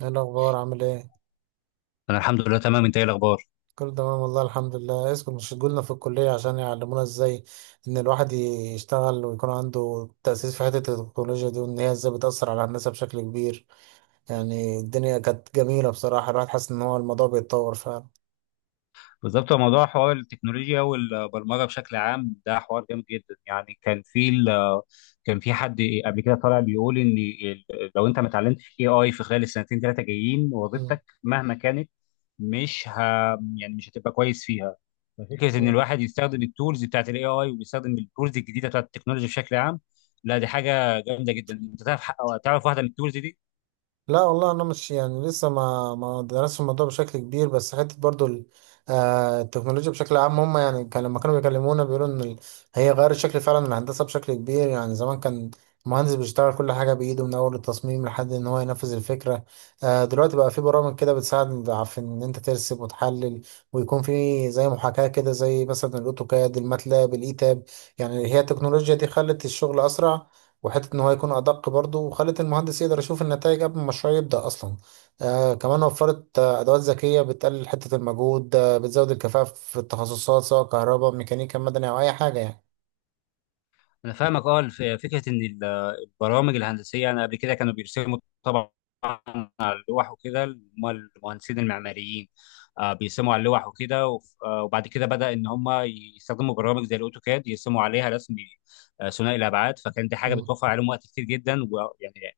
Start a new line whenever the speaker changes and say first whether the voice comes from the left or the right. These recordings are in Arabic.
right: ايه الاخبار؟ عامل ايه؟
left: انا الحمد لله تمام. انت ايه الاخبار؟
right: كله تمام والله، الحمد لله. اسكت، مش شغلنا في الكليه عشان يعلمونا ازاي ان الواحد يشتغل ويكون عنده تاسيس في حته التكنولوجيا دي، وان هي ازاي بتاثر على الناس بشكل كبير. يعني الدنيا كانت جميله بصراحه، الواحد حاسس ان هو الموضوع بيتطور فعلا.
left: بالظبط، هو موضوع حوار التكنولوجيا والبرمجه بشكل عام ده حوار جامد جدا يعني. كان في حد قبل كده طالع بيقول لو انت ما اتعلمتش اي اي في خلال السنتين ثلاثه جايين، وظيفتك مهما كانت مش ه... يعني مش هتبقى كويس فيها. ففكره ان
right: مم.
left: الواحد يستخدم التولز بتاعت الاي اي ويستخدم التولز الجديده بتاعت التكنولوجيا بشكل عام، لا دي حاجه جامده جدا. انت تعرف. تعرف واحده من التولز دي؟
right: لا والله، انا مش يعني لسه ما درستش الموضوع بشكل كبير، بس حته برضو التكنولوجيا بشكل عام، هم يعني كان لما كانوا بيكلمونا بيقولوا ان هي غيرت شكل فعلا الهندسه بشكل كبير. يعني زمان كان المهندس بيشتغل كل حاجه بايده من اول التصميم لحد ان هو ينفذ الفكره. دلوقتي بقى في برامج كده بتساعد في ان انت ترسم وتحلل، ويكون في زي محاكاه كده زي مثلا الاوتوكاد، الماتلاب، الايتاب. يعني هي التكنولوجيا دي خلت الشغل اسرع، وحته ان هو يكون ادق برضه، وخلت المهندس يقدر يشوف النتائج قبل ما المشروع يبدا اصلا. كمان وفرت ادوات ذكيه بتقلل حته المجهود، بتزود الكفاءه في التخصصات سواء كهرباء، ميكانيكا، مدني او اي حاجه يعني.
left: انا فاهمك، اه. فكره ان البرامج الهندسيه، انا قبل كده كانوا بيرسموا طبعا على اللوح وكده هم المهندسين المعماريين. بيرسموا على اللوح وكده وبعد كده بدا ان هم يستخدموا برامج زي الاوتوكاد، يرسموا عليها رسم ثنائي الابعاد. فكان دي حاجه
right: مم.
left: بتوفر عليهم وقت كتير جدا، ويعني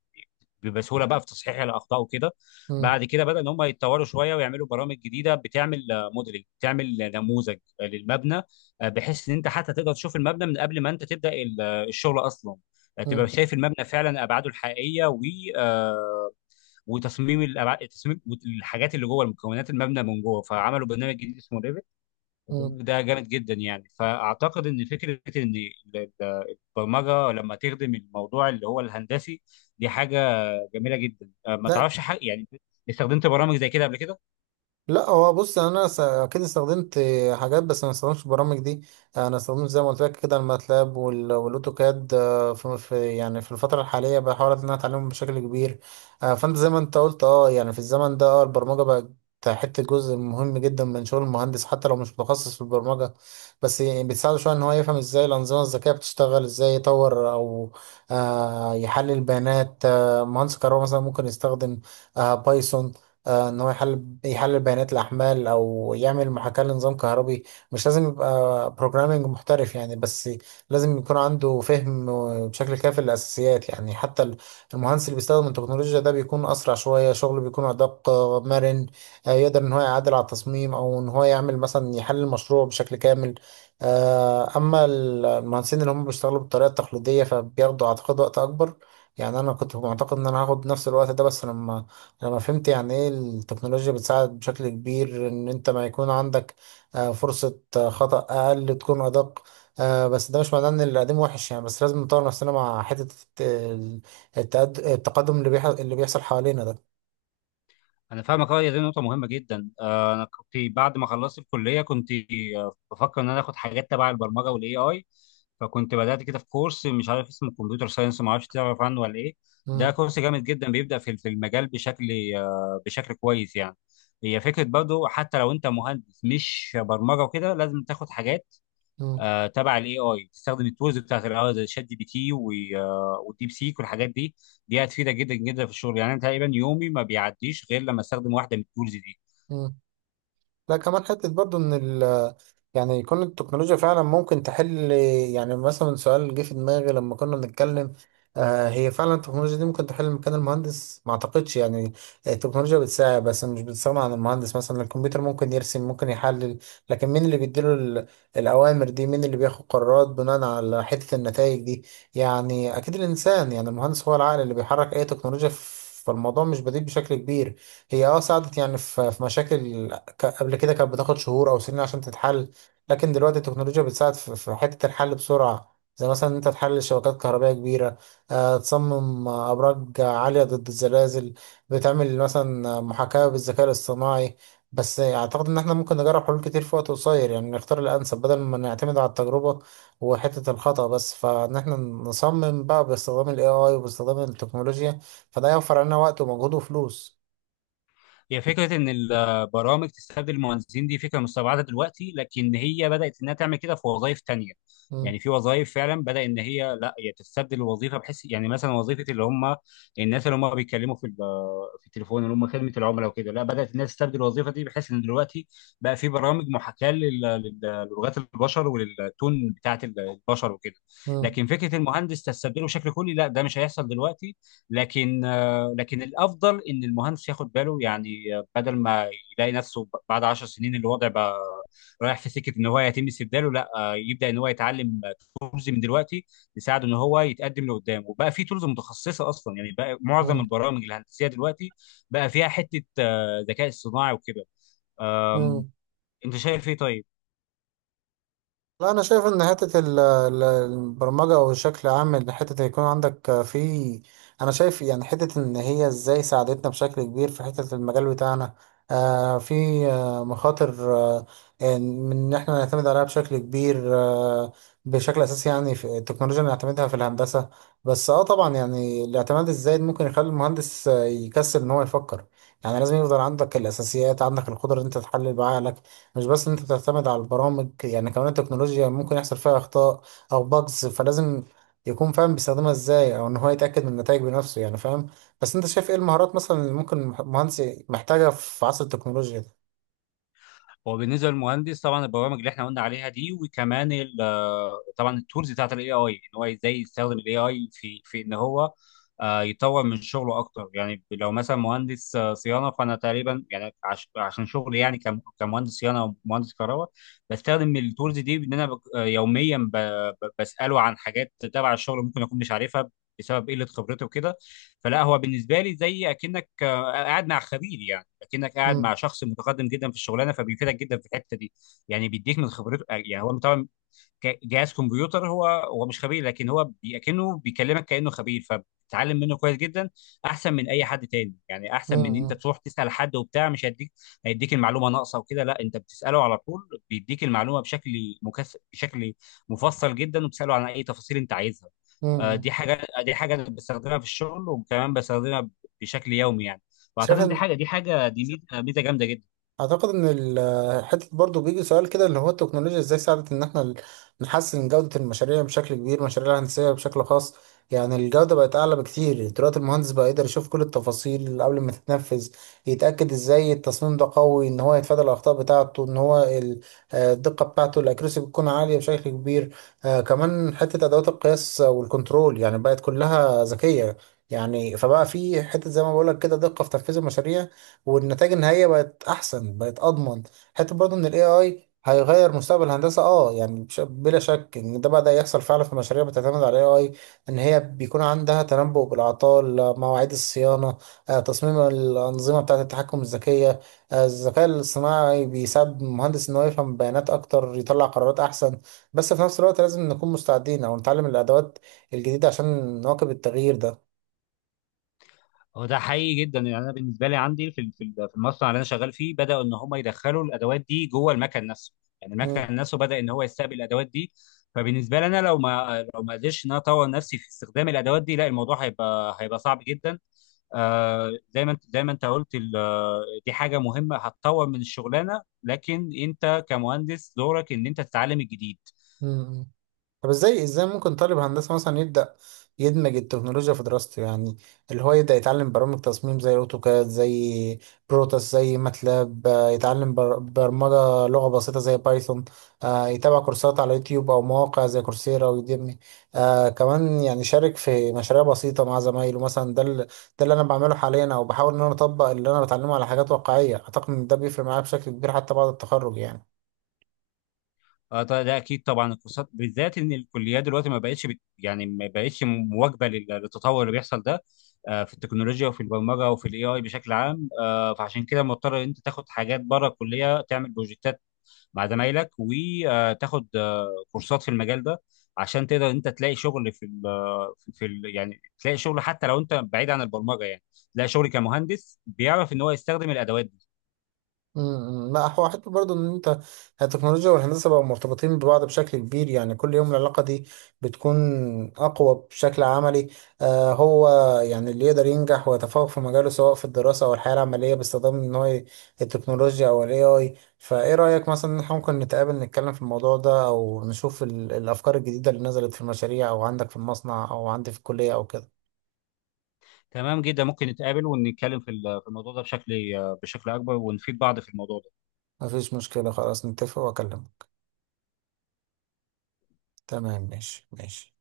left: بسهوله بقى في تصحيح الاخطاء وكده.
right: مم.
left: بعد كده بدا ان هم يتطوروا شويه ويعملوا برامج جديده بتعمل موديلنج، بتعمل نموذج للمبنى. بحيث ان انت حتى تقدر تشوف المبنى من قبل ما انت تبدا الشغل اصلا، تبقى
right: مم.
left: شايف المبنى فعلا، ابعاده الحقيقيه، و آه، وتصميم تصميم الحاجات اللي جوه، المكونات المبنى من جوه. فعملوا برنامج جديد اسمه ريفت.
right: مم.
left: البرنامج ده جامد جدا يعني. فاعتقد ان فكره ان ال- البرمجه لما تخدم الموضوع اللي هو الهندسي، دي حاجه جميله جدا. ما
right: لا،
left: تعرفش حق يعني؟ استخدمت برامج زي كده قبل كده؟
right: لا هو بص، انا اكيد استخدمت حاجات بس ما استخدمتش البرامج دي. انا استخدمت زي ما قلت لك كده الماتلاب والاوتوكاد. يعني في الفتره الحاليه بحاول ان انا اتعلمهم بشكل كبير. فانت زي ما انت قلت يعني في الزمن ده، البرمجه بقت حته جزء مهم جدا من شغل المهندس حتى لو مش متخصص في البرمجه. بس يعني بتساعده شويه ان هو يفهم ازاي الانظمه الذكيه بتشتغل، ازاي يطور او يحلل بيانات. مهندس كهرباء مثلا ممكن يستخدم بايثون، ان هو يحلل بيانات الاحمال او يعمل محاكاه لنظام كهربي. مش لازم يبقى بروجرامنج محترف يعني، بس لازم يكون عنده فهم بشكل كافي للاساسيات. يعني حتى المهندس اللي بيستخدم التكنولوجيا ده بيكون اسرع شويه، شغله بيكون ادق، مرن، يقدر ان هو يعدل على التصميم او ان هو يعمل مثلا يحلل المشروع بشكل كامل. اما المهندسين اللي هم بيشتغلوا بالطريقه التقليديه فبياخدوا اعتقد وقت اكبر. يعني انا كنت معتقد ان انا هاخد نفس الوقت ده، بس لما انا فهمت يعني ايه التكنولوجيا بتساعد بشكل كبير ان انت ما يكون عندك فرصة خطأ اقل، تكون ادق. بس ده مش معناه ان اللي قديم وحش يعني، بس لازم نطور نفسنا مع حتة التقدم اللي اللي بيحصل حوالينا ده.
left: انا فاهمك، اه. هي دي نقطه مهمه جدا. انا كنت بعد ما خلصت الكليه كنت بفكر ان انا اخد حاجات تبع البرمجه والاي اي. فكنت بدات كده في كورس، مش عارف اسمه كمبيوتر ساينس، ما اعرفش، تعرف عنه ولا ايه؟ ده
right: مم.
left: كورس جامد جدا، بيبدا في المجال بشكل كويس يعني. هي فكره برضه، حتى لو انت مهندس مش برمجه وكده، لازم تاخد حاجات
right: مم.
left: تبع الاي اي، تستخدم التولز بتاعت الاي اي زي شات جي بي تي والديب سيك والحاجات دي. دي هتفيدك جدا جدا في الشغل. يعني انا تقريبا يومي ما بيعديش غير لما استخدم واحده من التولز دي.
right: مم. لا، كمان حتة برضو ان يعني يكون التكنولوجيا فعلا ممكن تحل. يعني مثلا سؤال جه في دماغي لما كنا بنتكلم، هي فعلا التكنولوجيا دي ممكن تحل مكان المهندس؟ ما اعتقدش يعني. التكنولوجيا بتساعد بس مش بتستغنى عن المهندس. مثلا الكمبيوتر ممكن يرسم، ممكن يحلل، لكن مين اللي بيديله الاوامر دي؟ مين اللي بياخد قرارات بناء على حتة النتائج دي؟ يعني اكيد الانسان، يعني المهندس هو العقل اللي بيحرك اي تكنولوجيا. فالموضوع مش بديل بشكل كبير. هي ساعدت يعني في مشاكل قبل كده كانت بتاخد شهور او سنين عشان تتحل، لكن دلوقتي التكنولوجيا بتساعد في حتة الحل بسرعة. زي مثلا إن انت تحلل شبكات كهربائية كبيرة، تصمم ابراج عالية ضد الزلازل، بتعمل مثلا محاكاة بالذكاء الاصطناعي. بس اعتقد ان احنا ممكن نجرب حلول كتير في وقت قصير، يعني نختار الانسب بدل ما نعتمد على التجربة وحتة الخطأ، بس فان احنا نصمم بقى باستخدام الاي اي وباستخدام التكنولوجيا فده يوفر علينا وقت ومجهود وفلوس.
left: هي فكرة إن البرامج تستبدل المهندسين دي فكرة مستبعدة دلوقتي، لكن هي بدأت إنها تعمل كده في وظائف تانية.
right: مم.
left: يعني في وظائف فعلا بدأ إن هي، لا هي تستبدل الوظيفة، بحيث يعني مثلا وظيفة اللي هم الناس اللي هم بيتكلموا في التليفون، اللي هم خدمة العملاء وكده، لا بدأت الناس تستبدل الوظيفة دي، بحيث إن دلوقتي بقى في برامج محاكاة للغات البشر وللتون بتاعت البشر وكده.
right: مم.
left: لكن فكرة المهندس تستبدله بشكل كلي، لا ده مش هيحصل دلوقتي. لكن لكن الافضل ان المهندس ياخد باله يعني، بدل ما يلاقي نفسه بعد 10 سنين الوضع بقى رايح في سكه ان هو يتم استبداله. لا، يبدا ان هو يتعلم تولز من دلوقتي، يساعده ان هو يتقدم لقدام. وبقى في تولز متخصصه اصلا. يعني بقى معظم
right: مم.
left: البرامج الهندسيه دلوقتي بقى فيها حته ذكاء اصطناعي وكده. آم،
right: مم.
left: انت شايف ايه طيب؟
right: لا، انا شايف ان حته البرمجه، او بشكل عام ان حته يكون عندك في، انا شايف يعني حته ان هي ازاي ساعدتنا بشكل كبير في حته المجال بتاعنا. في مخاطر من ان احنا نعتمد عليها بشكل كبير، بشكل اساسي يعني في التكنولوجيا اللي نعتمدها في الهندسه. بس اه طبعا يعني الاعتماد الزايد ممكن يخلي المهندس يكسل ان هو يفكر. يعني لازم يفضل عندك الاساسيات، عندك القدره ان انت تحلل بعقلك، مش بس ان انت بتعتمد على البرامج. يعني كمان التكنولوجيا ممكن يحصل فيها اخطاء او باجز، فلازم يكون فاهم بيستخدمها ازاي، او ان هو يتاكد من النتائج بنفسه يعني، فاهم؟ بس انت شايف ايه المهارات مثلا اللي ممكن مهندس محتاجها في عصر التكنولوجيا ده؟
left: هو بالنسبه للمهندس طبعا البرامج اللي احنا قلنا عليها دي، وكمان طبعا التولز بتاعت الاي اي، ان هو ازاي يستخدم الاي اي في ان هو يطور من شغله اكتر. يعني لو مثلا مهندس صيانه، فانا تقريبا يعني عشان شغلي، يعني كمهندس صيانه او مهندس كهرباء، بستخدم التولز دي. ان انا يوميا بساله عن حاجات تبع الشغل ممكن اكون مش عارفها بسبب قله خبرته وكده. فلا، هو بالنسبه لي زي اكنك قاعد مع خبير يعني. لكنك قاعد
right: امم.
left: مع شخص متقدم جدا في الشغلانه، فبيفيدك جدا في الحته دي. يعني بيديك من خبرته يعني. هو طبعا جهاز كمبيوتر، هو مش خبير، لكن كأنه بيكلمك كأنه خبير، فبتتعلم منه كويس جدا. احسن من اي حد تاني يعني، احسن
right: امم.
left: من ان انت
right: امم.
left: تروح تسأل حد وبتاع، مش هيديك، هيديك المعلومة ناقصة وكده. لا، انت بتسأله على طول، بيديك المعلومة بشكل مفصل جدا، وبتسأله عن اي تفاصيل انت عايزها.
right: إمم، إمم.
left: دي حاجه أنا بستخدمها في الشغل، وكمان بستخدمها بشكل يومي يعني. واعتقد
right: شايف
left: إن دي
right: إن-
left: حاجه دي حاجه دي ميزة جامده جدا.
right: اعتقد ان حته برضو بيجي سؤال كده اللي هو التكنولوجيا ازاي ساعدت ان احنا نحسن جوده المشاريع بشكل كبير، مشاريع الهندسيه بشكل خاص. يعني الجوده بقت اعلى بكتير دلوقتي، المهندس بقى يقدر يشوف كل التفاصيل قبل ما تتنفذ، يتاكد ازاي التصميم ده قوي، ان هو يتفادى الاخطاء بتاعته، ان هو الدقه بتاعته الاكيرسي بتكون عاليه بشكل كبير. كمان حته ادوات القياس والكنترول يعني بقت كلها ذكيه. يعني فبقى في حته زي ما بقول لك كده دقه في تنفيذ المشاريع، والنتائج النهائيه بقت احسن، بقت اضمن. حتى برضه ان الاي اي هيغير مستقبل الهندسه اه يعني، بلا شك ان ده بدا يحصل فعلا في مشاريع بتعتمد على الاي اي. ان هي بيكون عندها تنبؤ بالاعطال، مواعيد الصيانه، تصميم الانظمه بتاعه التحكم الذكيه. الذكاء الاصطناعي بيساعد المهندس ان هو يفهم بيانات اكتر، يطلع قرارات احسن. بس في نفس الوقت لازم نكون مستعدين او نتعلم الادوات الجديده عشان نواكب التغيير ده.
left: هو ده حقيقي جدا يعني. انا بالنسبه لي عندي في المصنع اللي انا شغال فيه بداوا ان هم يدخلوا الادوات دي جوه المكن نفسه. يعني
right: مم.
left: المكن نفسه بدا ان هو يستقبل الادوات دي. فبالنسبه لي، انا لو ما قدرتش ان انا اطور نفسي في استخدام الادوات دي، لا الموضوع هيبقى صعب جدا. زي ما انت قلت، دي حاجه مهمه هتطور من الشغلانه، لكن انت كمهندس دورك ان انت تتعلم الجديد.
right: مم. طب ازاي ممكن طالب هندسة مثلا يبدأ يدمج التكنولوجيا في دراسته؟ يعني اللي هو يبدأ يتعلم برامج تصميم زي اوتوكاد، زي بروتاس، زي ماتلاب، يتعلم برمجة لغة بسيطة زي بايثون، يتابع كورسات على يوتيوب أو مواقع زي كورسيرا ويوديمي. كمان يعني شارك في مشاريع بسيطة مع زمايله مثلا. ده ده اللي أنا بعمله حاليا، أو بحاول إن أنا أطبق اللي أنا بتعلمه على حاجات واقعية. أعتقد إن ده بيفرق معايا بشكل كبير حتى بعد التخرج يعني.
left: اه طبعا ده اكيد. طبعا الكورسات بالذات، ان الكليات دلوقتي ما بقتش مواكبه للتطور اللي بيحصل ده. في التكنولوجيا وفي البرمجه وفي الاي اي بشكل عام. فعشان كده مضطر ان انت تاخد حاجات بره الكليه، تعمل بروجكتات مع زمايلك وتاخد كورسات في المجال ده، عشان تقدر انت تلاقي شغل في ال في في ال يعني تلاقي شغل، حتى لو انت بعيد عن البرمجه يعني، تلاقي شغل كمهندس بيعرف ان هو يستخدم الادوات.
right: امم. لا هو حتى برضه ان انت التكنولوجيا والهندسه بقوا مرتبطين ببعض بشكل كبير، يعني كل يوم العلاقه دي بتكون اقوى بشكل عملي. هو يعني اللي يقدر ينجح ويتفوق في مجاله سواء في الدراسه او الحياه العمليه باستخدام ان هو التكنولوجيا او الاي اي. فايه رايك مثلا ان احنا ممكن نتقابل نتكلم في الموضوع ده، او نشوف الافكار الجديده اللي نزلت في المشاريع او عندك في المصنع او عندي في الكليه او كده؟
left: تمام جدا، ممكن نتقابل ونتكلم في الموضوع ده بشكل اكبر، ونفيد بعض في الموضوع ده.
right: مفيش مشكله، خلاص نتفق واكلمك. تمام، ماشي ماشي.